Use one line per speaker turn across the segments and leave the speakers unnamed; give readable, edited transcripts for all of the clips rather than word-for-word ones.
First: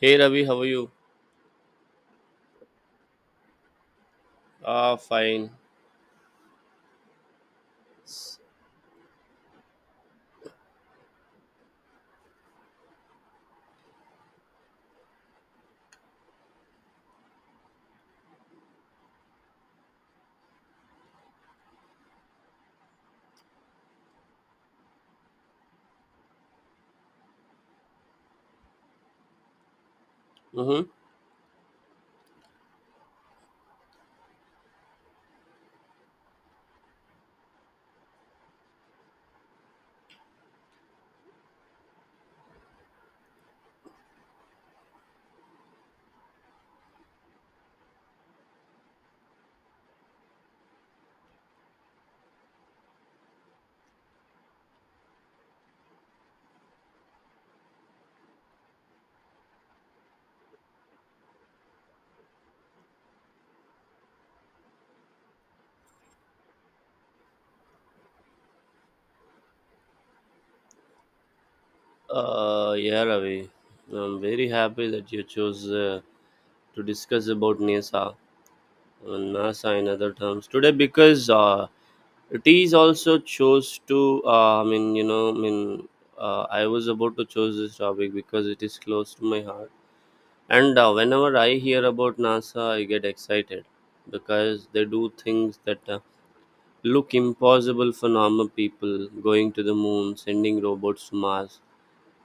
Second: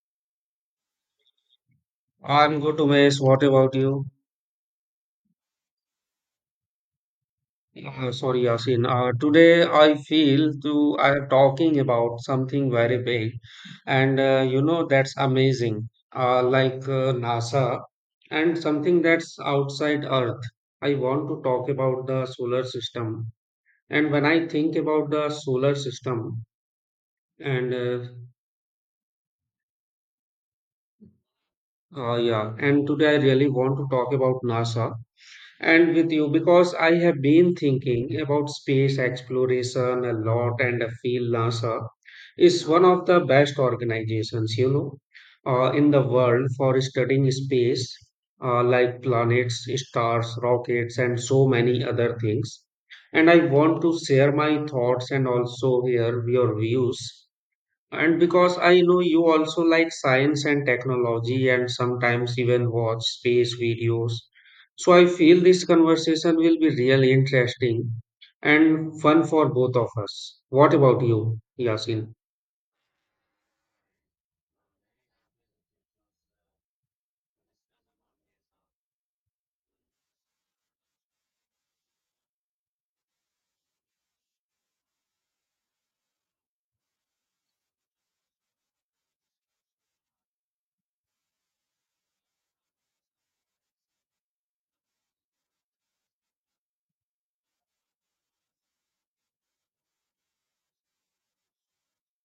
Hey Ravi, how are you?
I'm good, Umesh. What about you?
Ah, fine.
Sorry, Yasin. Today I feel to I am talking about something very big, and you know, that's amazing, NASA, and something that's outside Earth. I want to talk about the solar system, and when I think about the solar system, and
Mm-hmm.
yeah. And today I really want to talk about NASA and with you because I have been thinking about space exploration a lot, and I feel NASA is one of the best organizations, you know, in the world for studying space, like planets, stars, rockets, and so many other things. And I want to share my thoughts and also hear your views and because I know you also like science and technology and sometimes even watch space videos. So I feel this conversation will be really interesting and fun for both of us. What about you, Yasin?
Yeah, Ravi, I'm very happy that you chose to discuss about NASA and NASA in other terms today because it is also chose to. I was about to choose this topic because it is close to my heart, and whenever I hear about NASA, I get excited because they do things that look, impossible for normal people going to the moon, sending robots to Mars,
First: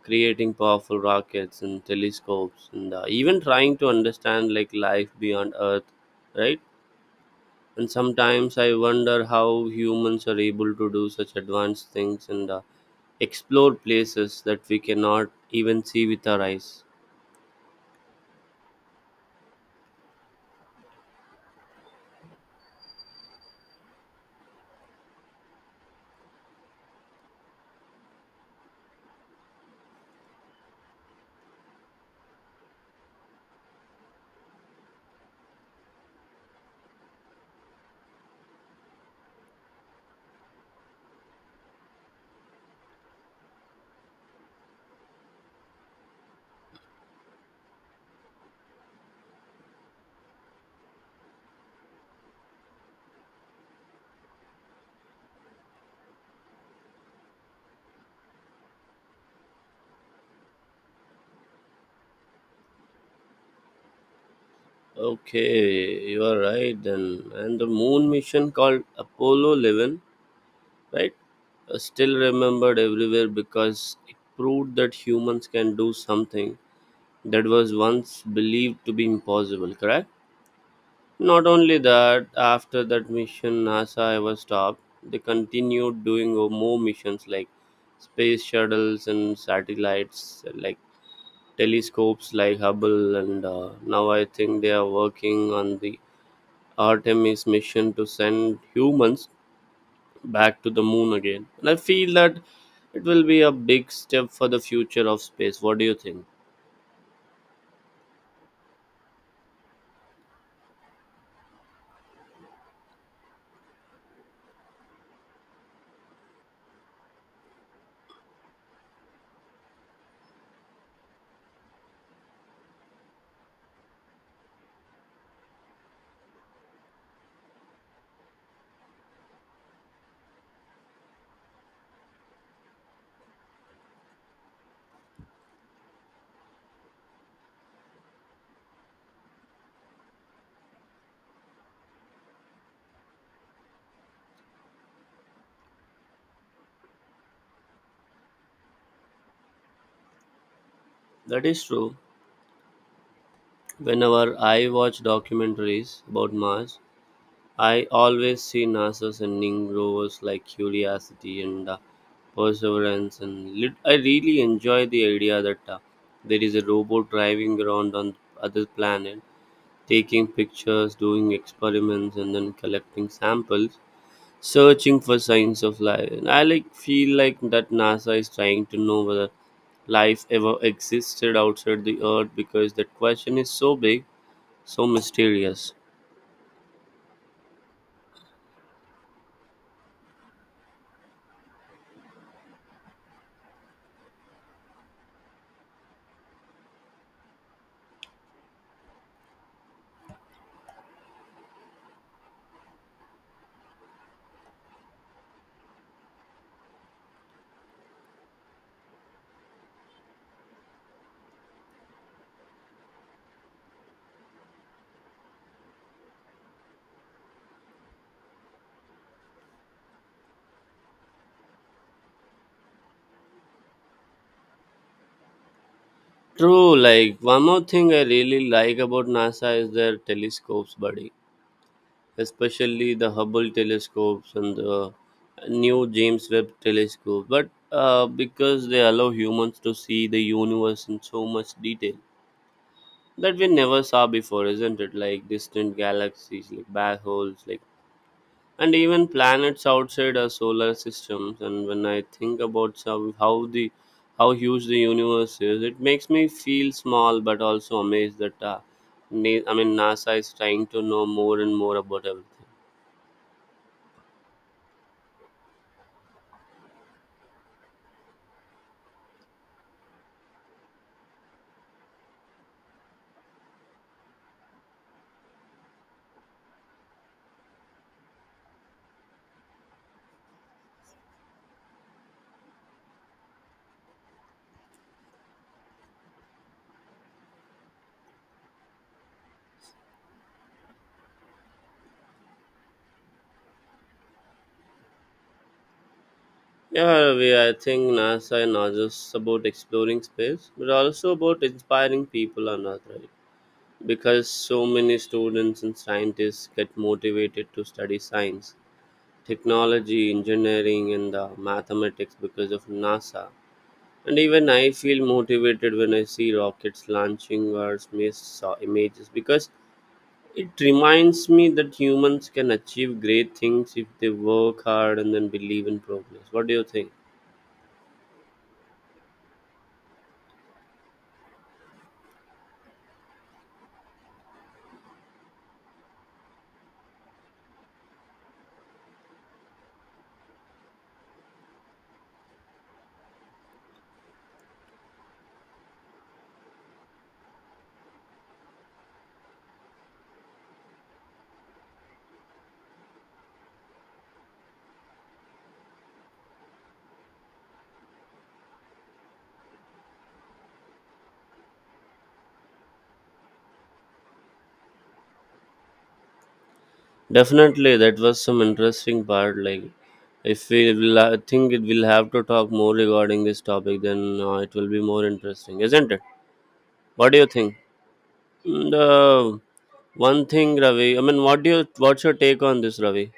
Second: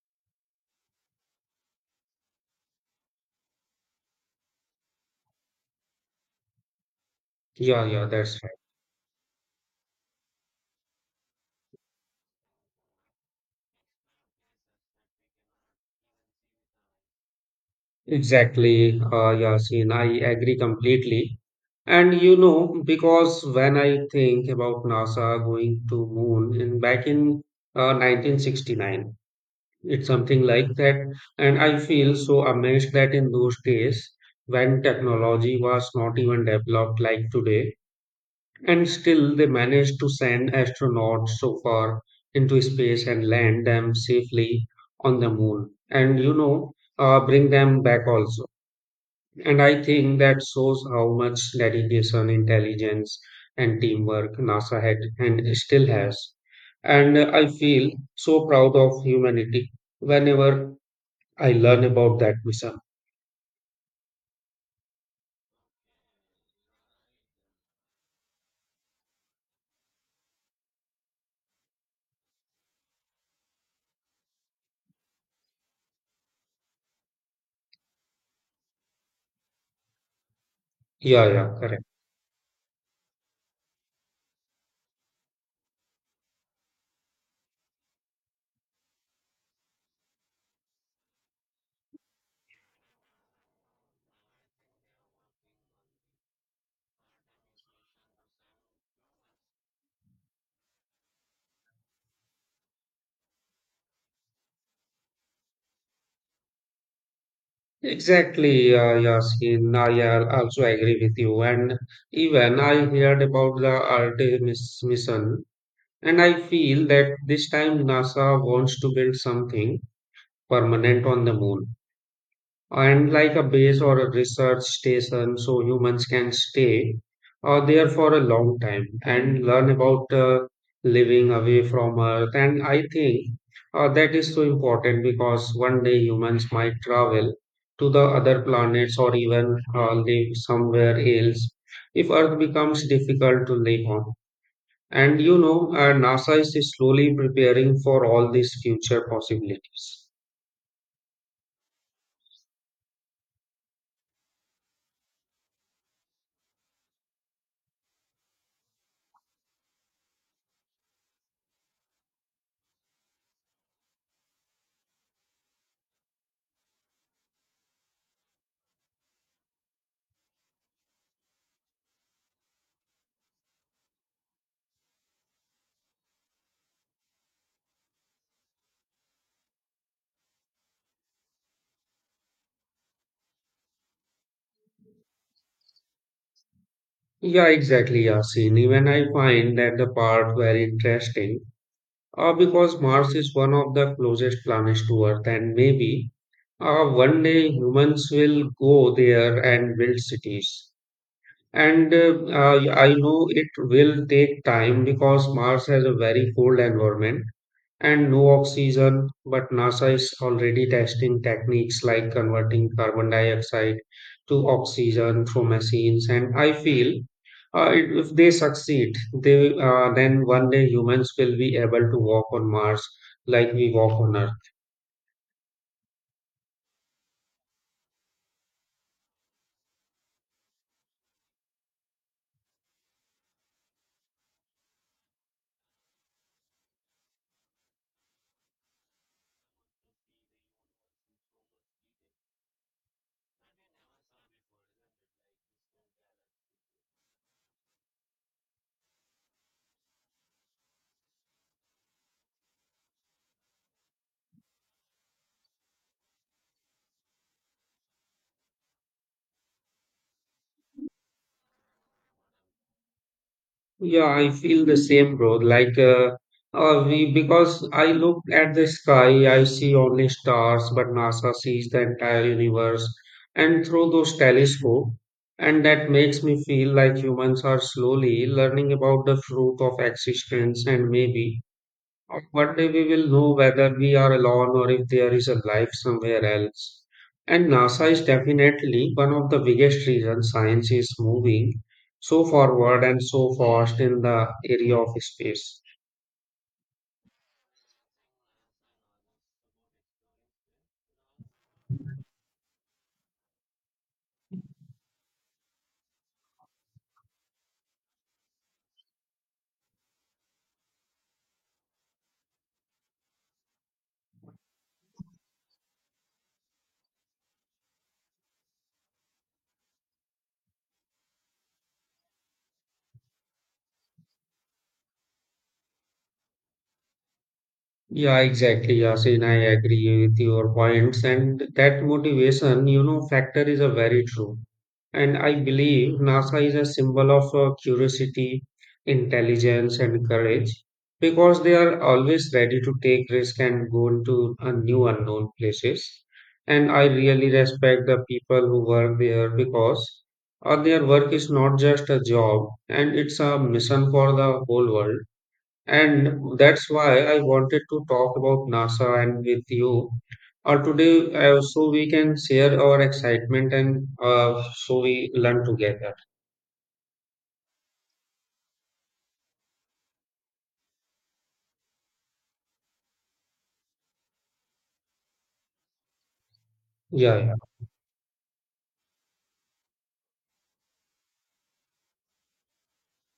creating powerful rockets and telescopes, and even trying to understand like life beyond Earth, right?
Yeah,
And
yeah, that's right.
sometimes I wonder how humans are able to do such advanced things and explore places that we cannot even see with our eyes.
Exactly, Yasin. I agree completely. And you know, because when I think about NASA going to moon in back in 1969. It's something like that. And I feel so amazed that in those days, when technology was not even developed like today, and still they managed to send astronauts so far into space and land them safely on the moon. And you know, bring them back also. And I think that shows how much dedication, intelligence, and teamwork NASA had and still has. And I feel so proud of humanity whenever I learn about that mission.
Okay, you are right then. And the moon mission called Apollo 11, right? Still remembered everywhere because it proved that humans can do something that was once believed to be impossible, correct?
Yeah,
Not
yeah,
only
correct.
that, after that mission, NASA ever stopped, they continued doing more missions like space shuttles and satellites, like telescopes like Hubble, and now I think they are working on the Artemis mission to send humans back to the moon again. And I feel that it will be a big step for the future of space. What do you think?
Exactly, yeah, Yasin. I also agree with you. And even I heard about the Artemis mission, and I feel that this time NASA wants to build something permanent on the moon, and like a base or a research station, so humans can stay there for a long time and learn about living away from earth. And I think that is so important because one day humans might travel to the other planets or even live somewhere else if earth becomes difficult to live on. And you know, nasa is slowly preparing for all these future possibilities.
That is true. Whenever I watch documentaries about Mars, I always see NASA sending rovers like Curiosity and Perseverance, and I really enjoy the idea that there is a robot driving around on other planet, taking pictures, doing experiments, and then collecting samples searching for signs of life. And I like feel like that NASA is trying to know whether life ever existed outside the Earth because that question is so big, so mysterious.
Yeah, exactly, Yasin. Even I find that the part very interesting because Mars is one of the closest planets to Earth, and maybe one day humans will go there and build cities. And I know it will take time because Mars has a very cold environment and no oxygen, but NASA is already testing techniques like converting carbon dioxide to oxygen through machines. And I feel if they succeed, they then one day humans will be able to walk on Mars like we walk on Earth.
True, like one more thing I really like about NASA is their telescopes, buddy. Especially the Hubble telescopes and the new James Webb telescope. But because they allow humans to see the universe in so much detail that we never saw before, isn't it? Like distant galaxies, like black holes, like and even planets outside our solar systems. And when I think about some, how the how huge the universe is, it makes me feel small, but also amazed that NASA is trying to know more and more about everything.
Yeah, I feel the same, bro. Like, we Because I look at the sky, I see only stars, but NASA sees the entire universe, and through those telescope, and that makes me feel like humans are slowly learning about the truth of existence, and maybe one day we will know whether we are alone or if there is a life somewhere else. And NASA is definitely one of the biggest reasons science is moving so forward and so fast in the area of space.
Yeah, we I think NASA is not just about exploring space, but also about inspiring people on Earth, right? Because so many students and scientists get motivated to study science, technology, engineering, and mathematics because of NASA. And even I feel motivated when I see rockets launching or space images because it reminds me that humans can achieve great things if they work hard and then believe in progress. What do you think?
Yeah, exactly, Yasin. I agree with your points, and that motivation, you know, factor is a very true. And I believe NASA is a symbol of curiosity, intelligence, and courage, because they are always ready to take risk and go into new unknown places. And I really respect the people who work there because their work is not just a job, and it's a mission for the whole world. And that's why I wanted to talk about NASA and with you today, so we can share our excitement and so we learn together.
Definitely, that was some interesting part. Like, if we will, I think it will have to talk more regarding this topic, then it will be more interesting, isn't it? What
Yeah,
do you
yeah.
think? And, uh, one thing, Ravi. I mean, what do you? What's your take on this, Ravi?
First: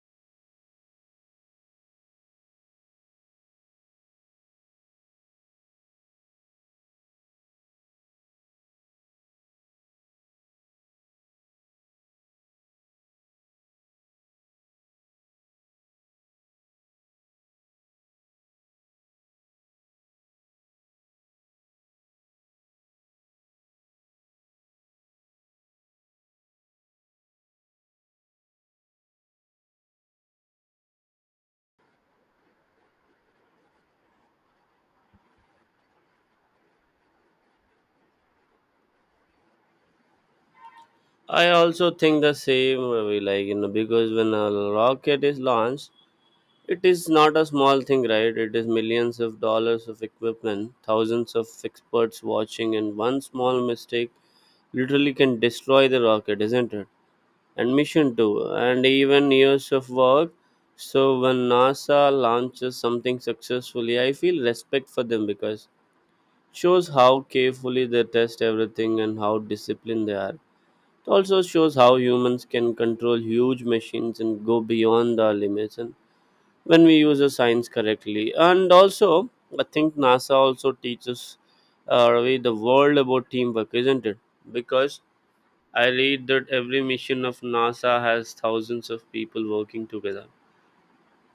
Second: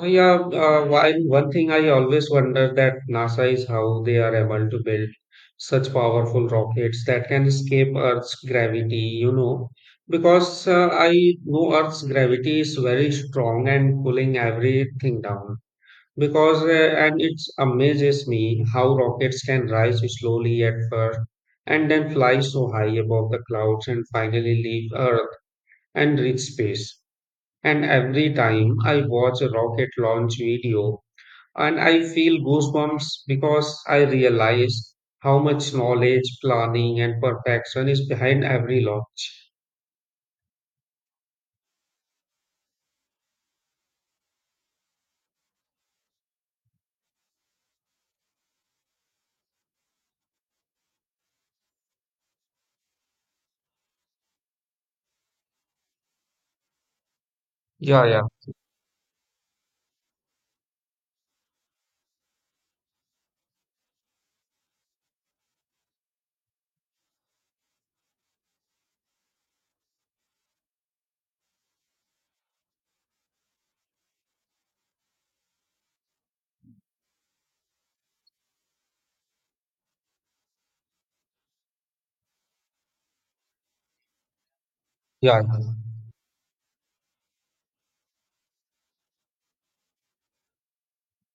Yeah, while one thing I always wonder that NASA is how they are able to build such powerful rockets that can escape Earth's gravity, you know, because I know Earth's gravity is very strong and pulling everything down. Because, and it amazes me how rockets can rise slowly at first and then fly so high above the clouds and finally leave Earth and reach space. And every time I watch a rocket launch video, and I feel goosebumps because I realize how much knowledge, planning, and perfection is behind every launch.
I also think the same, Ravi. Like, you know, because when a rocket is launched, it is not a small thing, right? It is millions of dollars of equipment, thousands of experts watching, and one small mistake literally can destroy the rocket, isn't it? And
Yeah,
mission
yeah,
too, and even years of work. So when NASA launches something successfully, I feel respect for them because it shows how carefully they test everything and how disciplined they are. It also shows how humans can control huge machines and go beyond our limits. And when we use the science correctly. And also, I think NASA also teaches Ravi, the world about teamwork, isn't it? Because
yeah, yeah.
I read that every mission of NASA has thousands of people working together.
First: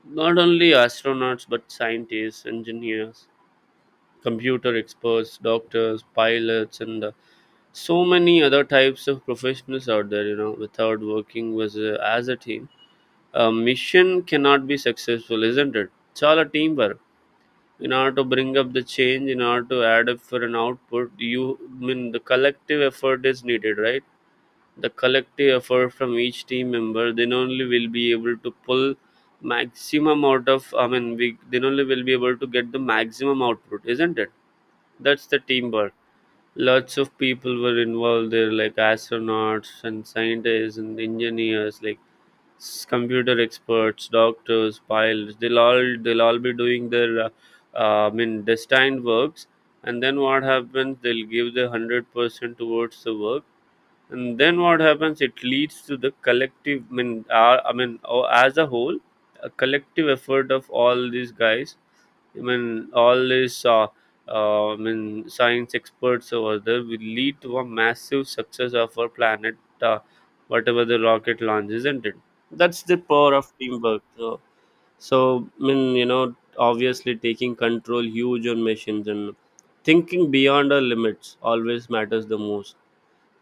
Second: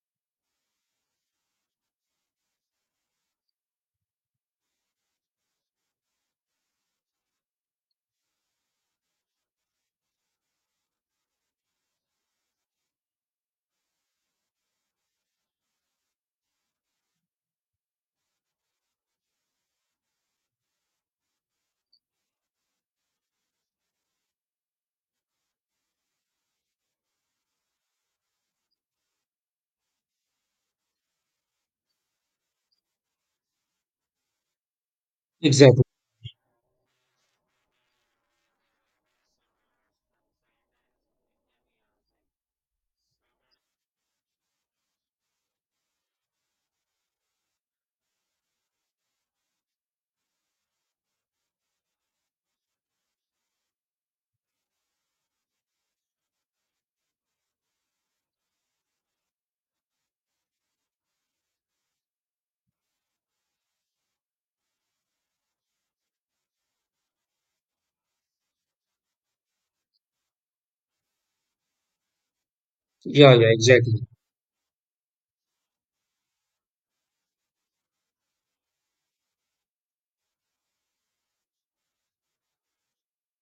Not only astronauts, but scientists, engineers, computer experts, doctors, pilots, and so many other types of professionals out there, you know, without working with, as a team. A mission cannot be successful, isn't it? It's all a teamwork in order to bring up the change, in order to add up for an output. You, I mean the collective effort is needed, right? The collective effort from each team member, then only will be able to pull maximum out of, I mean, we then only will be able to get the maximum output, isn't it? That's the
Exactly.
teamwork. Lots of people were involved there like astronauts and scientists and engineers like computer experts, doctors, pilots, they'll all be doing their destined works, and then what happens? They'll give the 100% towards the work, and then what happens, it leads to the collective, as a whole, a collective effort of all these guys, I mean all these science experts over there will lead to a massive success of our planet, uh, whatever the rocket launch, isn't it? That's the
Yeah,
power
yeah,
of
exactly.
teamwork. So, so I mean, you know, obviously taking control huge on machines and thinking beyond our limits always matters the most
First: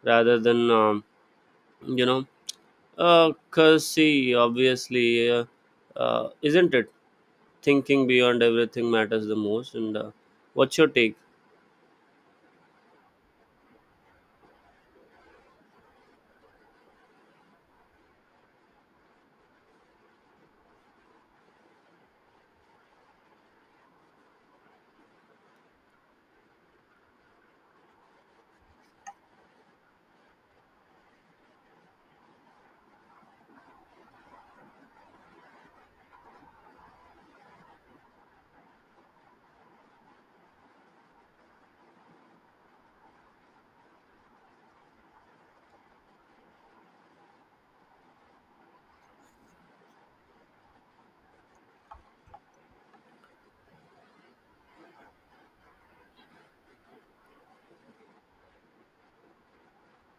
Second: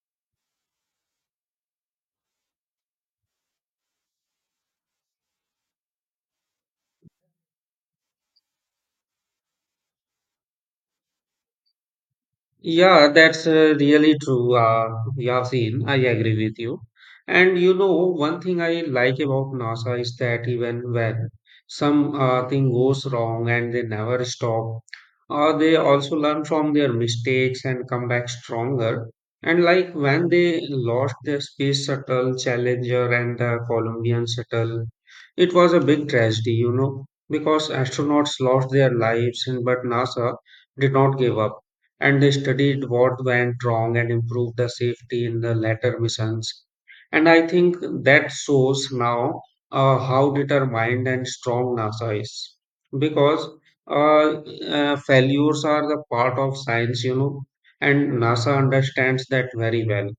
rather than you know cause see obviously, isn't it, thinking beyond everything matters the most. And what's your take?
Yeah, that's really true, you have seen. I agree with you. And you know, one thing I like about NASA is that even when some thing goes wrong, and they never stop, they also learn from their mistakes and come back stronger. And like when they lost the Space Shuttle Challenger and the Colombian Shuttle, it was a big tragedy, you know, because astronauts lost their lives, and but NASA did not give up, and they studied what went wrong and improved the safety in the latter missions. And I think that shows now how determined and strong NASA is, because uh, failures are the part of science, you know, and NASA understands that very well.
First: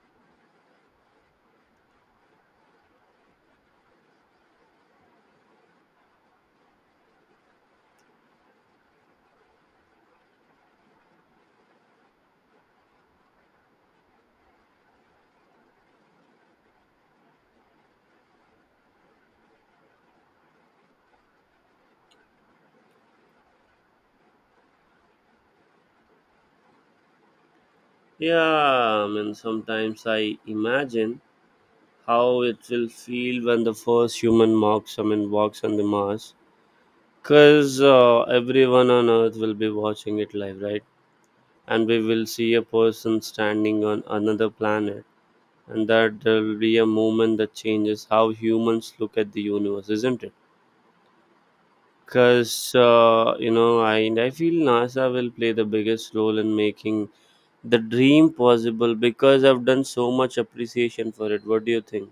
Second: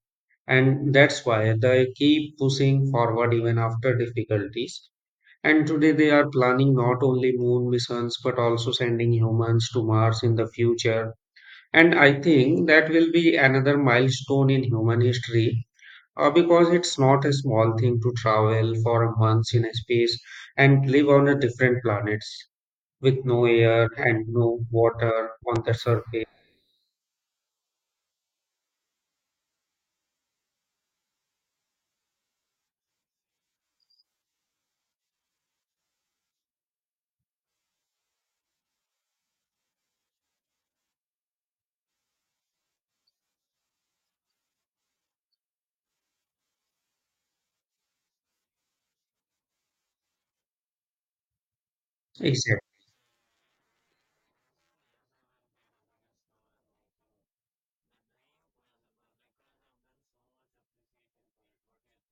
And that's why they keep pushing forward even after difficulties. And today they are planning not only moon missions but also sending humans to Mars in the future, and I think that will be another milestone in human history, because it's not a small thing to travel for months in a space and live on a different planets with no air and no water on the surface.
Yeah, I mean sometimes I imagine how it will feel when the first human walks, I mean walks on the Mars. Cause everyone on Earth will be watching it live, right? And we will see a person standing on another planet, and that there will be a moment that changes how humans look at the universe, isn't it?
Exactly.
Because you know, I feel NASA will play the biggest role in making the dream possible because I've done so much appreciation for it. What do you think?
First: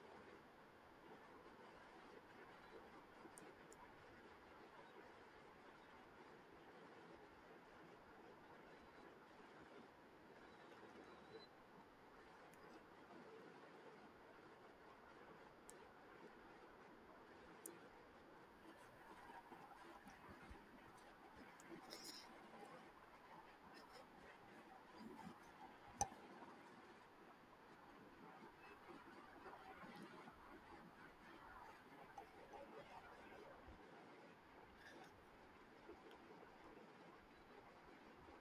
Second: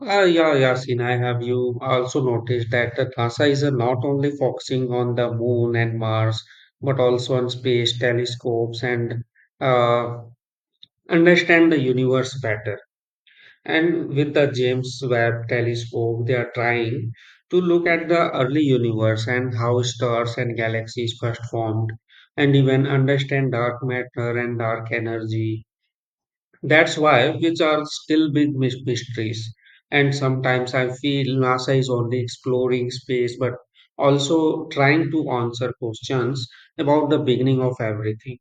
Yeah, Yasin, I have you also noticed that the NASA is not only focusing on the moon and Mars, but also on space telescopes and uh, understand the universe better. And with the James Webb telescope, they are trying to look at the early universe and how stars and galaxies first formed, and even understand dark matter and dark energy. That's why, which are still big mysteries. And sometimes I feel NASA is only exploring space but also trying to answer questions about the beginning of everything.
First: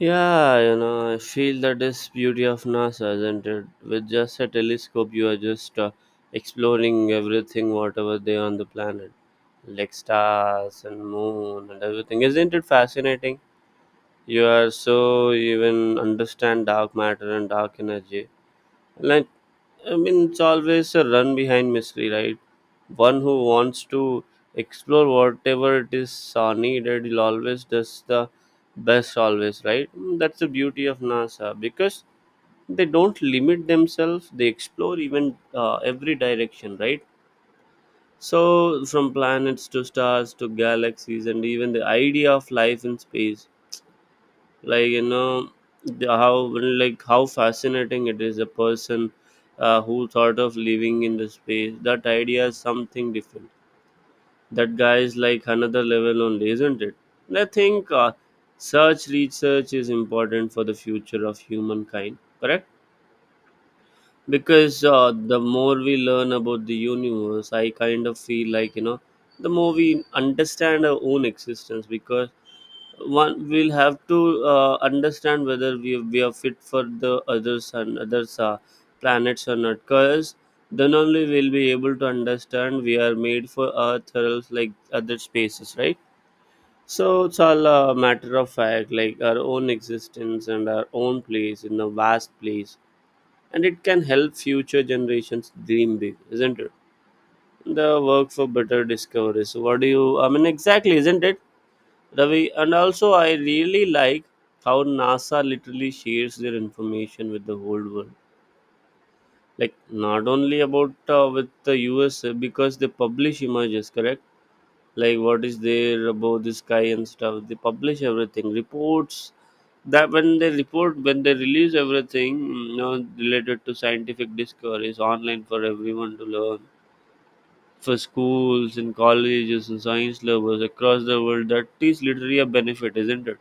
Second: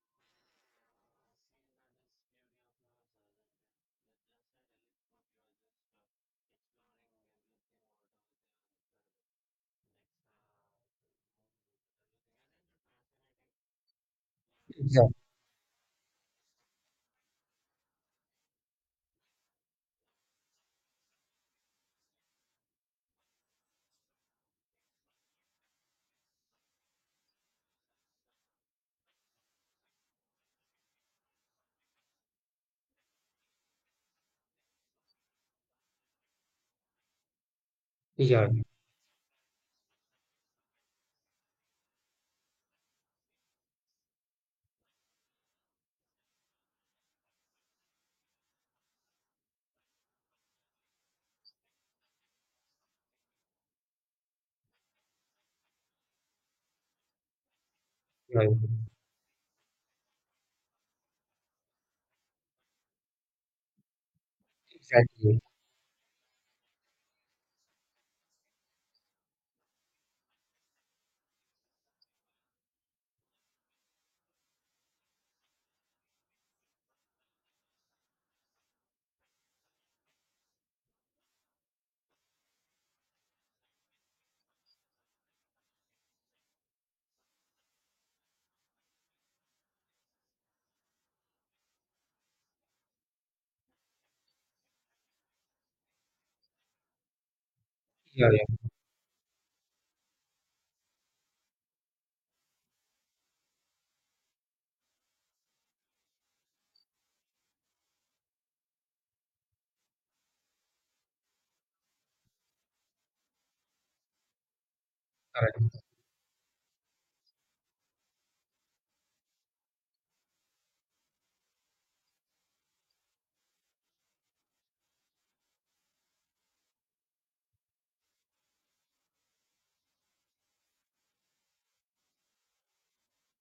Yeah, you know I feel that is beauty of NASA, isn't it? With just a telescope, you are just exploring everything, whatever they on the planet, like stars and moon and everything. Isn't it fascinating? You are
Yeah,
so even understand dark matter and dark energy. Like, I mean, it's always a run behind mystery, right? One who wants to explore whatever it is needed, he always does the best, always, right? Mm, that's the beauty of NASA because they don't limit themselves, they explore even every direction, right?
yeah,
So, from planets to stars to galaxies, and even the idea of life in space, like you know, the, how, like how fascinating it is, a person who thought of living in the space, that idea is something different, that guy is like another level only, isn't it? And I think
yeah,
such research is important for the future of humankind, correct? Because
exactly.
the more we learn about the universe, I kind of feel like, you know, the more we understand our own existence, because one we'll have to understand whether we are fit for the others and others planets or not, because then only we'll be able to understand we are made for Earth or else like other spaces, right? So it's all a matter of fact like our own existence and our own place in a vast place, and it can help future generations dream big, isn't it? The
Yeah,
work for
yeah,
better discoveries, what do you, I mean, exactly, isn't it? Ravi, and also I really like how NASA literally shares their information with the whole world. Like not only about with the US, because they publish images, correct? Like what is
correct.
there above the sky and stuff. They publish everything, reports. That when they report, when they release everything, mm, you know, related to scientific discoveries online for everyone to learn, for schools and colleges and science lovers across the world, that is literally a benefit, isn't it?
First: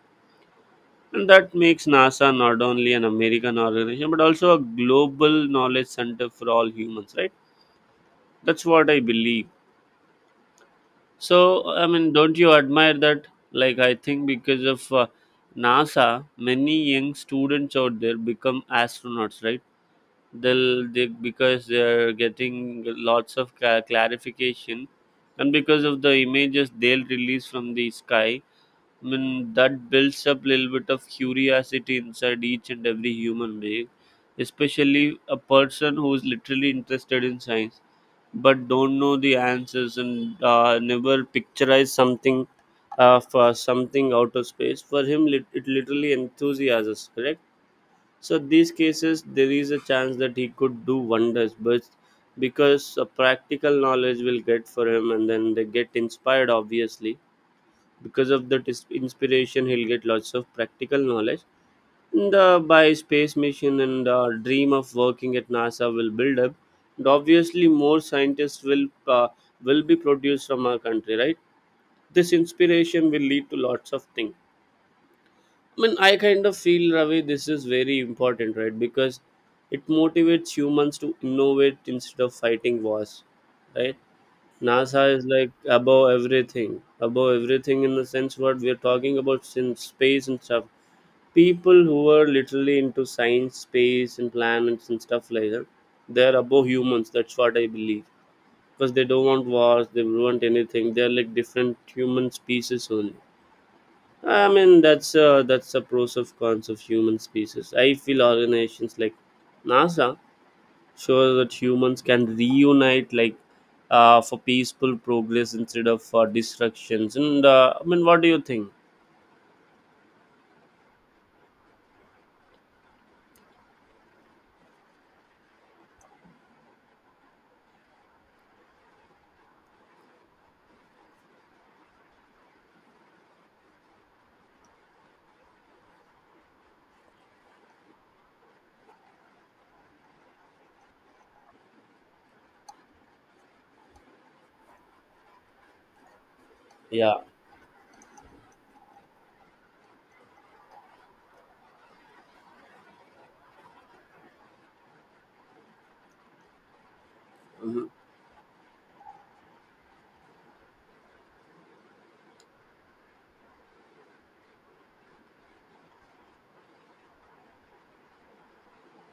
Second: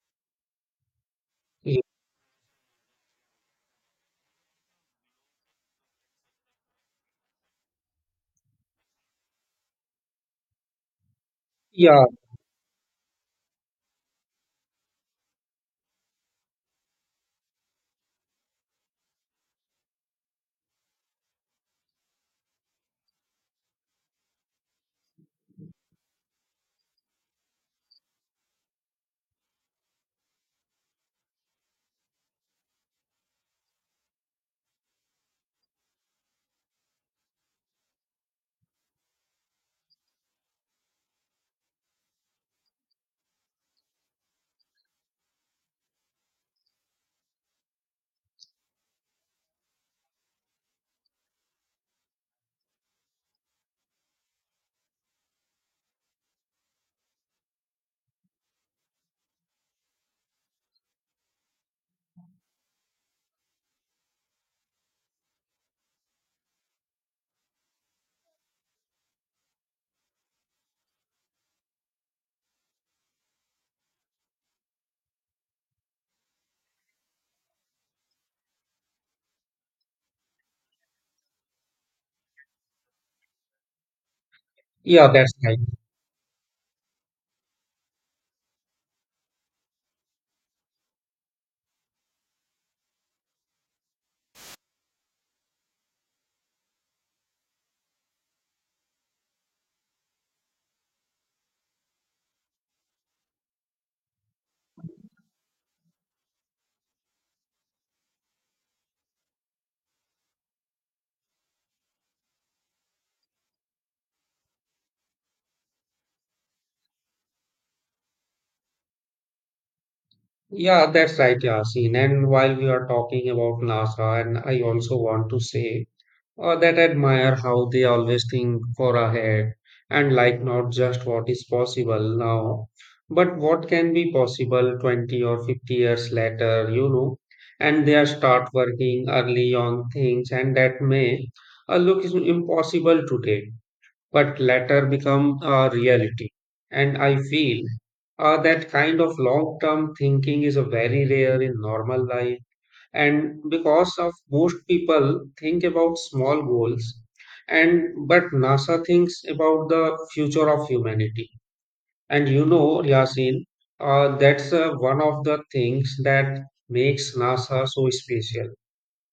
And that makes NASA not only an American organization, but also a global knowledge center for all humans, right? That's what I believe. So, I
Yeah,
mean, don't you admire that? Like, I think because of NASA, many young students out there become astronauts, right? They'll they because they're getting lots of clarification, and because of the images they'll release from the sky, I mean, that builds up a little bit of curiosity inside each and every human being, especially a person who is literally interested in science but don't know the answers, and never picturize something for something out of space. For him, it literally enthusiasms, correct? So these cases, there is a chance that he could do wonders, but because a practical knowledge will get for him, and then they get inspired, obviously because of inspiration he'll get lots of practical knowledge and by space mission and dream of working at NASA will build up, and obviously more scientists uh, will be produced from our country, right? This inspiration will lead to lots of things. I mean, I kind of feel, Ravi, this is very important, right? Because it motivates humans to innovate instead of fighting wars, right? NASA
yeah,
is
that's
like
right.
above everything, above everything, in the sense what we are talking about since space and stuff. People who are literally into science, space, and planets and stuff like that, they're above humans. That's what I believe, because they don't want wars, they don't want anything. They're like different human species only. I mean, that's the pros of cons of human species. I feel organizations like NASA sure that humans can reunite, like for peaceful progress instead of destructions, and I mean, what do you think?
Yeah, that's right, Yasin. And while we are talking about NASA, and I also want to say that I admire how they always think for ahead, and like not just what is possible now, but what can be possible 20 or 50 years later, you know. And they are start working early on things and that may look is impossible today but later become a reality. And
Yeah.
I feel that kind of long term thinking is a very rare in normal life. And because of most people think about small goals,
Hmm.
and but NASA thinks about the future of humanity. And you know, Yasin, that's one of the things that makes NASA so special,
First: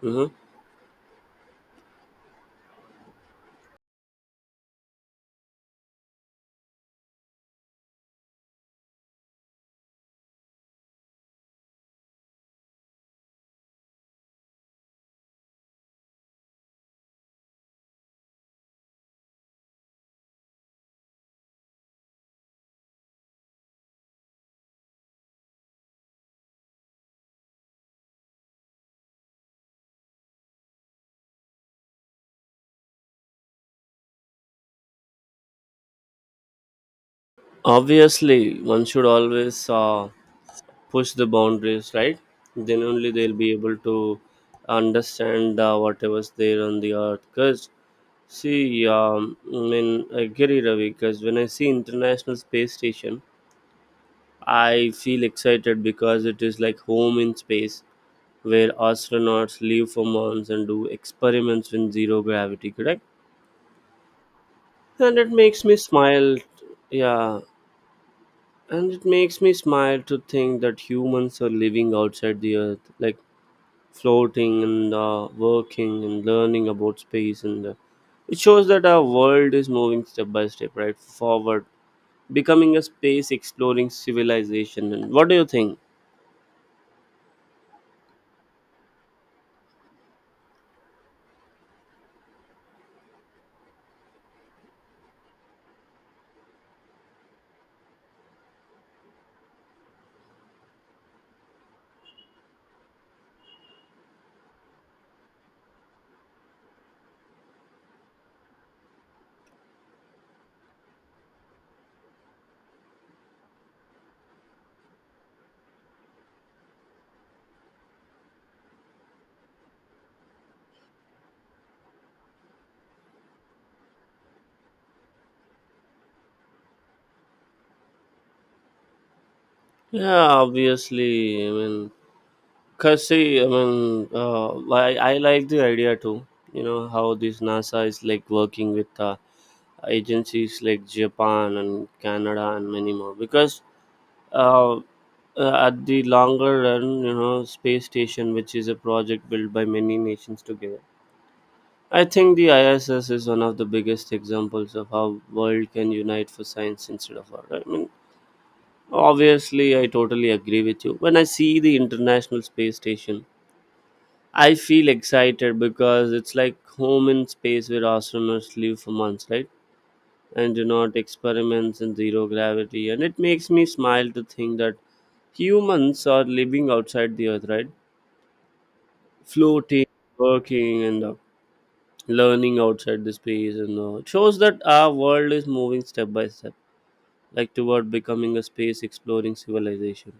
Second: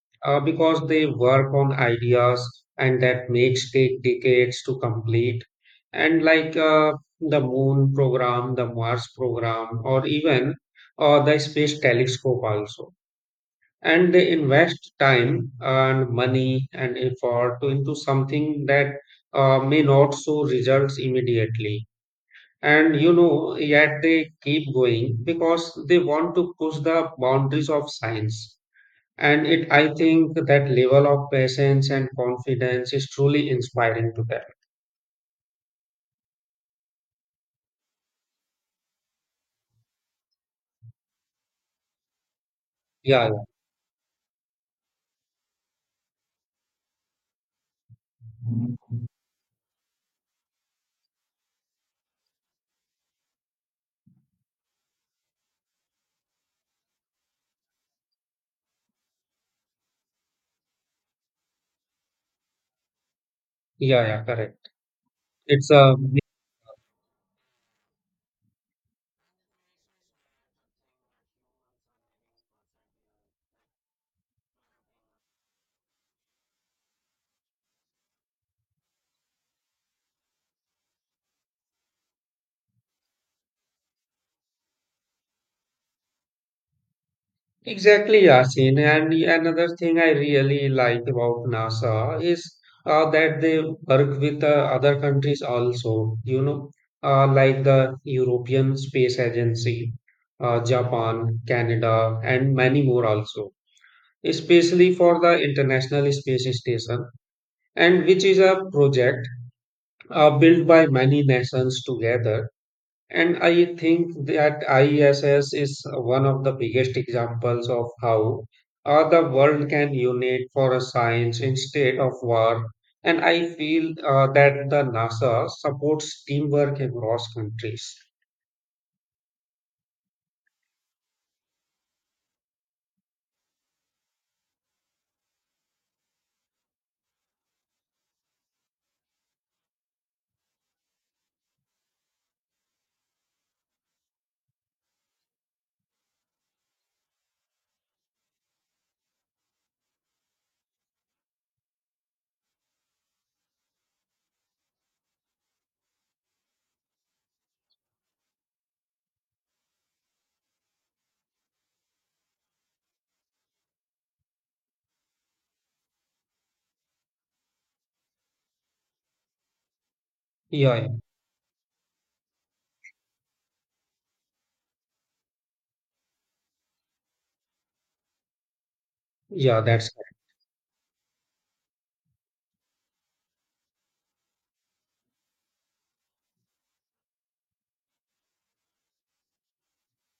Hmm.
because they work on ideas and that makes take decades to complete, and like the moon program, the mars program, or even the space telescope also. And they invest time and money and effort into something that may not show results immediately, and you know, yet they keep going because they want to push the boundaries of science. And it, I think that level of patience and confidence is truly inspiring to them.
Obviously, one should always push the boundaries, right? Then only
Yeah,
they'll be able to understand whatever's there on the Earth, because see,
yeah,
I mean, I get it, Ravi, because when I see International Space Station, I feel excited because it is like home in space where astronauts leave for months and do experiments in zero gravity, correct?
yeah, yeah, correct.
And it makes
It's
me
a
smile. Yeah, and it makes me smile to think that humans are living outside the Earth, like floating and working and learning about space. And it shows that our world is moving step by step, right, forward, becoming a space exploring civilization. And what do you think?
exactly Yasin. And another thing I really like about NASA is that they work with other countries also. You know, like the European Space Agency, Japan, Canada, and many more also. Especially for the International Space Station, and which is a project, built by many nations together. And I think that IESS is one of the biggest examples of how the world can unite for a science instead of war. And I feel that the NASA supports teamwork across countries.
Yeah, obviously. I mean, cause see, I mean, like I like the idea too. You know how this NASA is like working with agencies like Japan and Canada and many more. Because uh, uh, at the longer run, you know, space station, which is a project built by many nations together. I think the ISS is one of the biggest examples of how world can unite for science instead of war. I mean, obviously, I totally agree with you. When I see the International Space Station, I feel excited because it's like home in space where astronauts live for months, right? And do
Yeah,
not experiments in zero gravity. And it makes me smile to think that humans are living outside the Earth, right?
yeah,
Floating,
that's
working, and learning outside the space. And it shows that our world is moving step by step, like toward becoming a space exploring civilization.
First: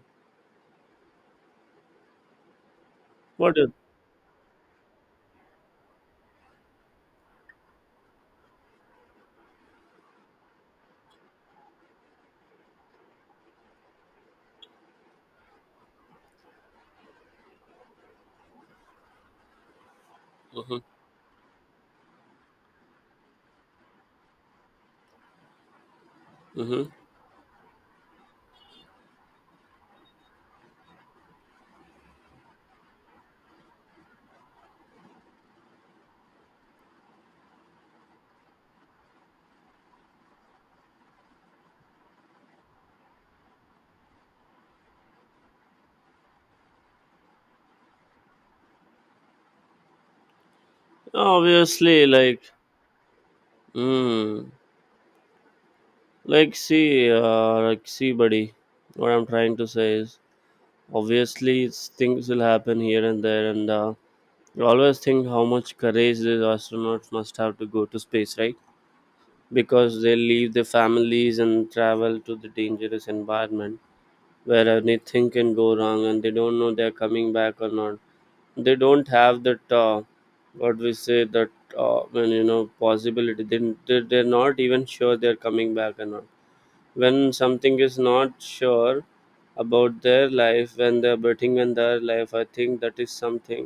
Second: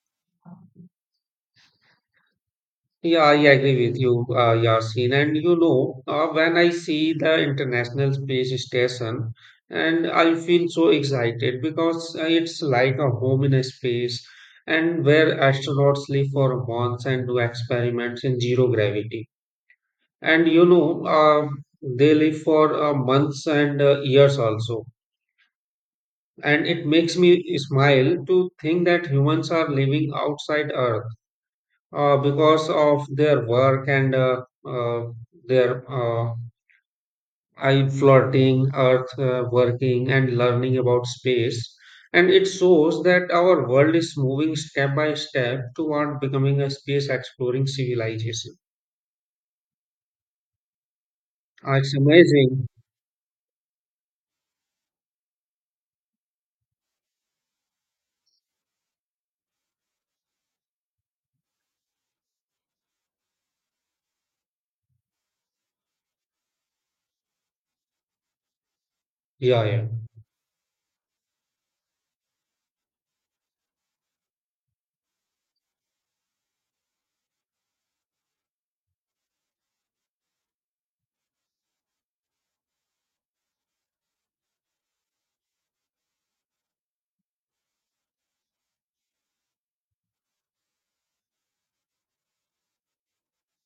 Yeah, I
What?
agree with you, Yasin. And you know, when I see the International Space Station, and I feel so excited because it's like a home in a space, and where astronauts live for months and do experiments in zero gravity. And you
Mm-hmm,
know, they live for months and years also. And it
mm-hmm.
makes me smile to think that humans are living outside Earth because of their work and uh, their eye flirting, earth working, and learning about space. And it shows that our world is moving step by step toward becoming a space exploring civilization. It's
Obviously, like.
amazing.
Mm. Like, see, buddy. What I'm trying to say is, obviously, things will happen here and there, and you always think how much courage these astronauts must have to go to space, right?
Yeah, yeah,
Because they leave their families and travel to the dangerous environment where anything can go wrong, and they don't know they're coming back or not. They don't have that, what we say, that when you know possibility. They're not even sure they're coming back or not, when something is not sure about their life, when they're betting on their life. I think that is something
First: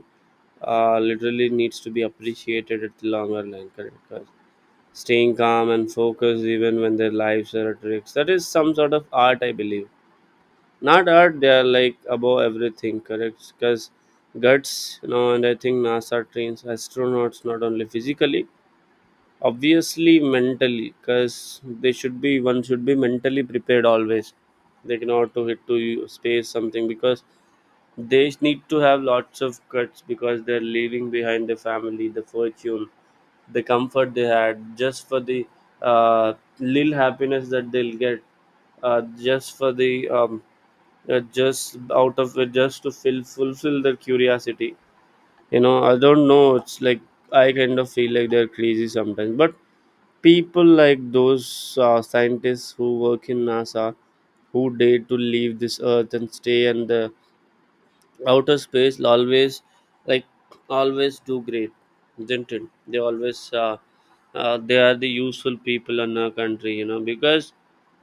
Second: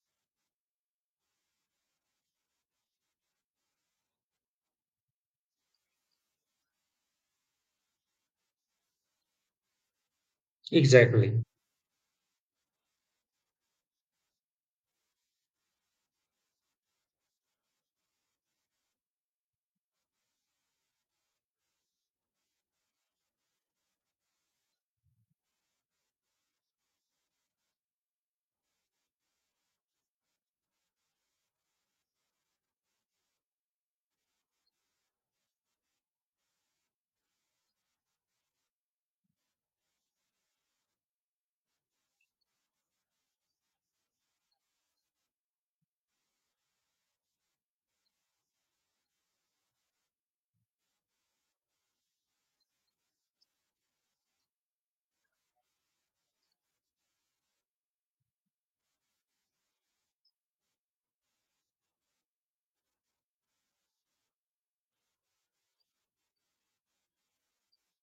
literally needs to be appreciated at the longer line, correct, correct. Staying calm and focused even when their lives are at risk, that is some sort of art, I believe. Not
exactly.
art, they are like above everything, correct? Because guts, you know. And I think NASA trains astronauts not only physically, obviously mentally, because they should be, one should be mentally prepared always. They cannot to hit to space something, because they need to have lots of cuts, because they're leaving behind the family, the fortune, the comfort they had, just for the uh, little happiness that they'll get, just for the just out of it, just to fill fulfill their curiosity. You know, I don't know, it's like I kind of feel like they're crazy sometimes. But people like those scientists who work in NASA, who dare to leave this earth and stay in the outer space always, like always do great, isn't it? They always they are the useful people in our country, you know, because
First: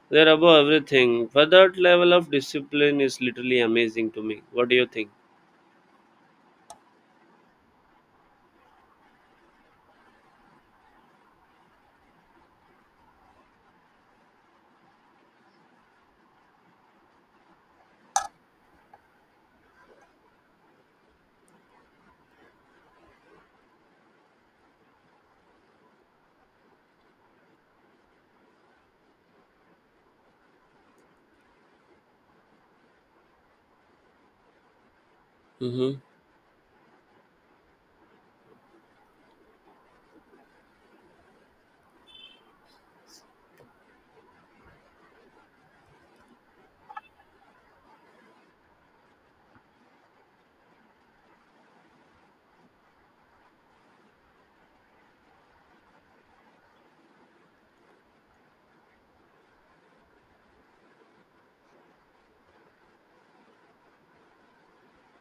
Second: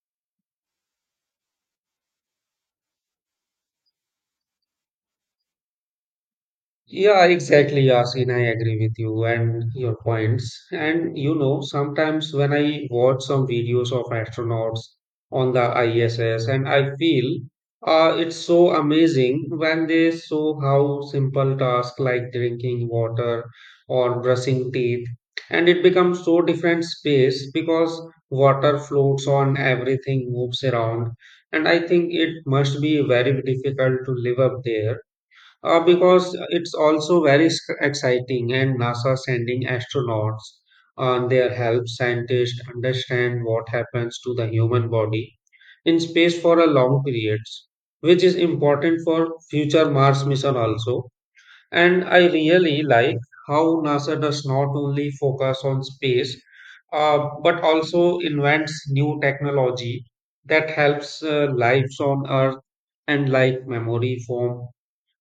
they're above everything. For that level of discipline is literally amazing to me. What do you think?
Yeah, exactly, Yasin. I agree with you and your points. And you know, sometimes when I watch some videos of astronauts on the ISS, and I feel it's so amazing when they show how simple tasks like drinking water or brushing teeth, and it becomes so different space, because water floats on, everything moves around, and I think it must be very difficult to live up there,
Hmm.
because it's also very exciting, and NASA sending astronauts on their help scientists understand what happens to the human body in space for a long periods, which is important for future Mars mission also. And I really like how NASA does not only focus on space, but also invents new technology that helps lives on Earth, and like memory foam,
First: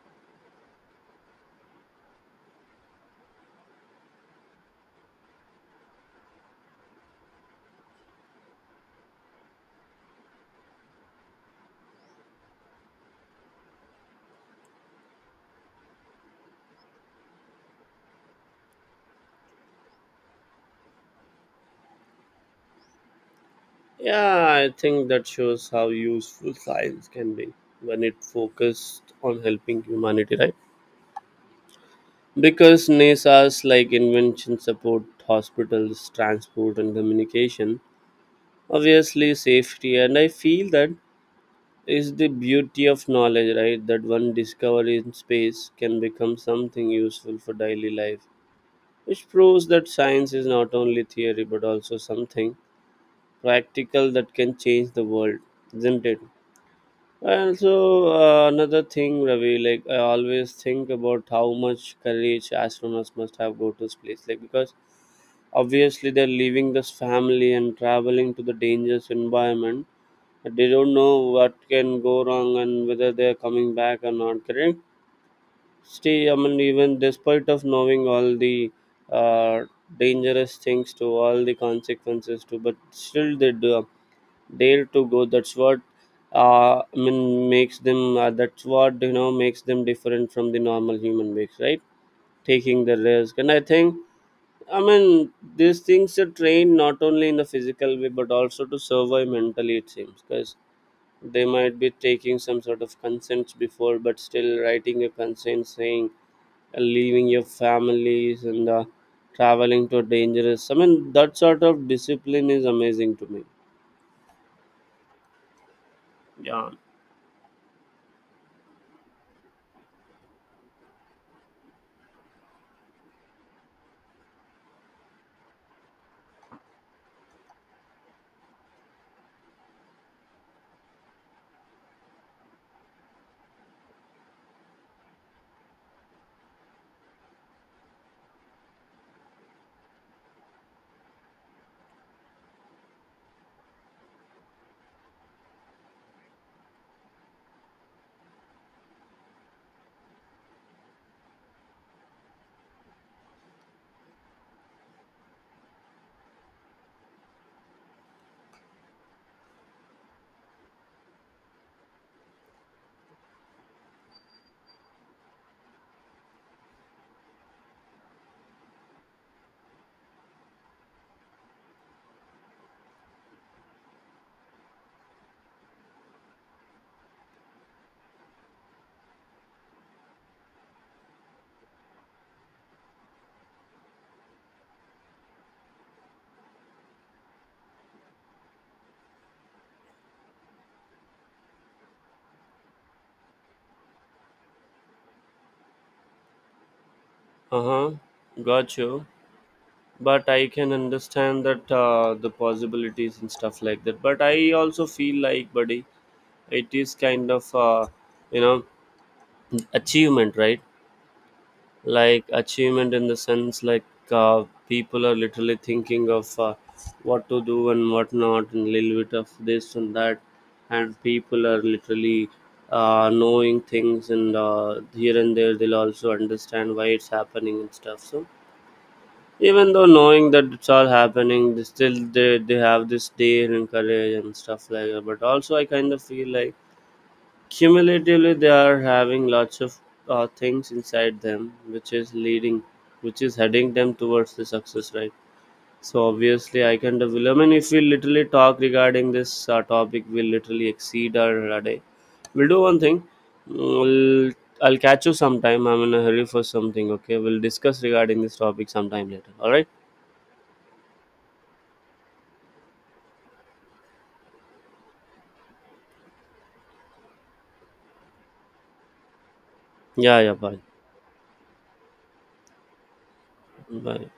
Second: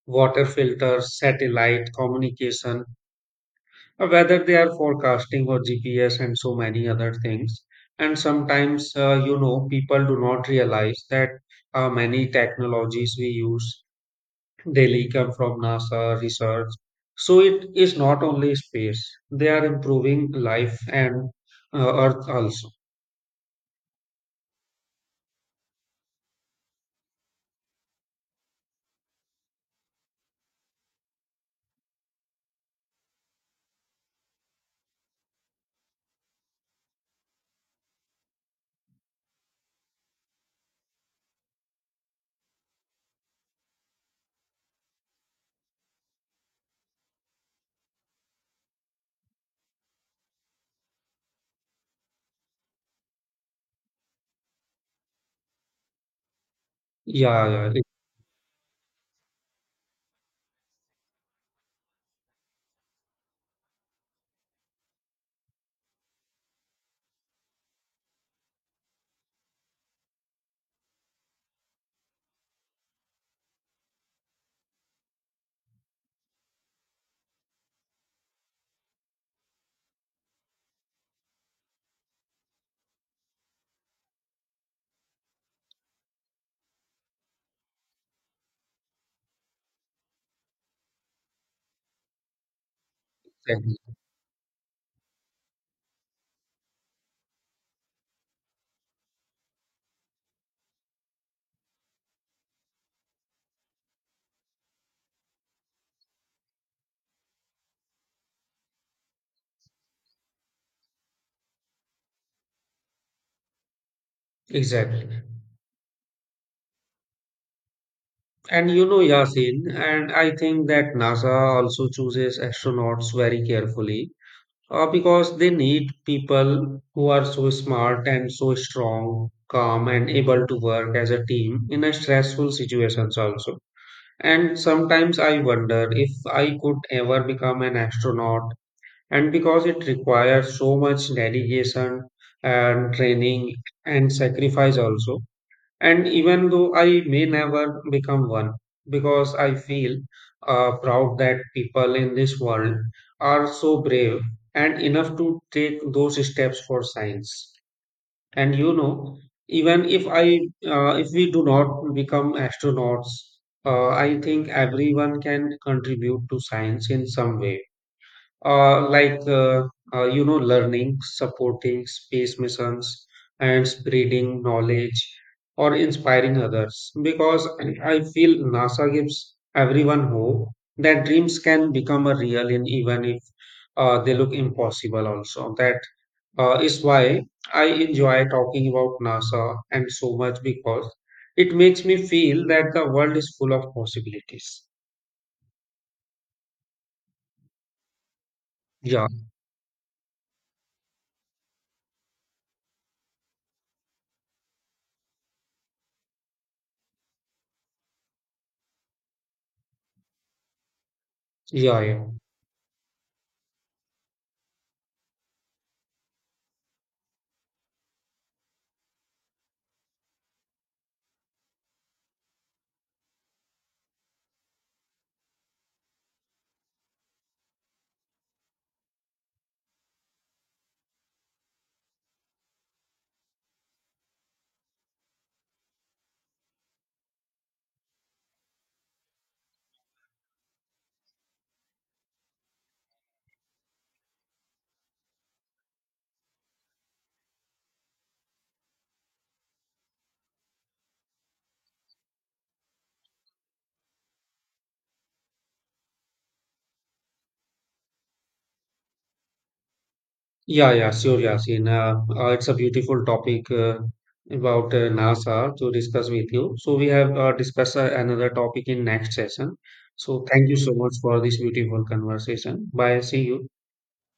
water filters, satellite communication, whether they are forecasting or GPS, and so many other things. And sometimes, you know, people do not realize that many technologies we use daily come from NASA research. So it is not only space, they are improving life and Earth also.
Yeah, I think that shows how useful science can be when it focused on helping humanity, right? Because NASA's like invention support hospitals, transport and communication, obviously safety, and I feel that is the beauty of knowledge, right? That one discovery in space can become something useful for daily life. Which proves that science is not only theory but also something practical that can change the world, isn't it?
Yeah,
And
yeah,
so another thing, Ravi, like I always think about how much courage astronauts must have go to space, like because obviously they're leaving this family and traveling to the dangerous environment. But they don't know what can go wrong and whether they're coming back or not, correct? Still, I mean, even despite of knowing all the uh, dangerous things to all the consequences to, but still they do. Dale to go. That's what I mean makes them. That's what you know makes them different from the normal human beings, right? Taking the risk, and I
exactly.
think, I mean, these things are trained not only in the physical way but also to survive mentally. It seems because they might be taking some sort of consents before, but still writing a consent saying leaving your families and traveling to dangerous. I mean that sort of discipline is amazing to me.
Exactly.
Yeah.
And you know, Yasin, and I think that NASA also chooses astronauts very carefully. Because they need people who are so smart and so strong, calm, and able to work as a team in a stressful situations also. And sometimes I wonder if I could ever become an astronaut, and because it requires so much dedication and training and sacrifice also. And even though I may never become one, because I feel proud that people in this world are so brave and enough to take those steps for science. And you know, even if I, if we do not become astronauts, I think everyone can contribute to science in some way, uh, like uh, you know, learning, supporting space missions and spreading knowledge or inspiring others, because I feel nasa gives everyone hope that dreams can become a real, and even if they look impossible also. That is why I enjoy talking about nasa and so much because it makes me feel that the world is full of possibilities.
Uh-huh. Got you.
Yeah,
But I can understand that the possibilities and stuff like that. But I also feel like, buddy, it is kind of you know achievement, right?
yeah, yeah.
Like achievement in the sense like uh, people are literally thinking of what to do and what not, and little bit of this and that, and people are literally knowing things and here and there they'll also understand why it's happening and stuff. So even though knowing that it's all happening, they still they have this day and courage and stuff like that. But also I kind of feel like cumulatively they are having lots of things inside them, which is heading them towards the success, right? So obviously I kind of will I mean, if we literally talk regarding this topic, we'll literally exceed our day. We'll do one thing. Mm, we'll, I'll catch you sometime, I'm in a hurry for something. Okay, we'll discuss regarding this topic sometime later, all right?
Yeah, yeah, sure, Yasin. It's a beautiful topic about NASA to discuss with you. So we have discussed another topic in next session.
Yeah,
So
yeah,
thank you
bye.
so much for this beautiful conversation. Bye. See you.
Bye.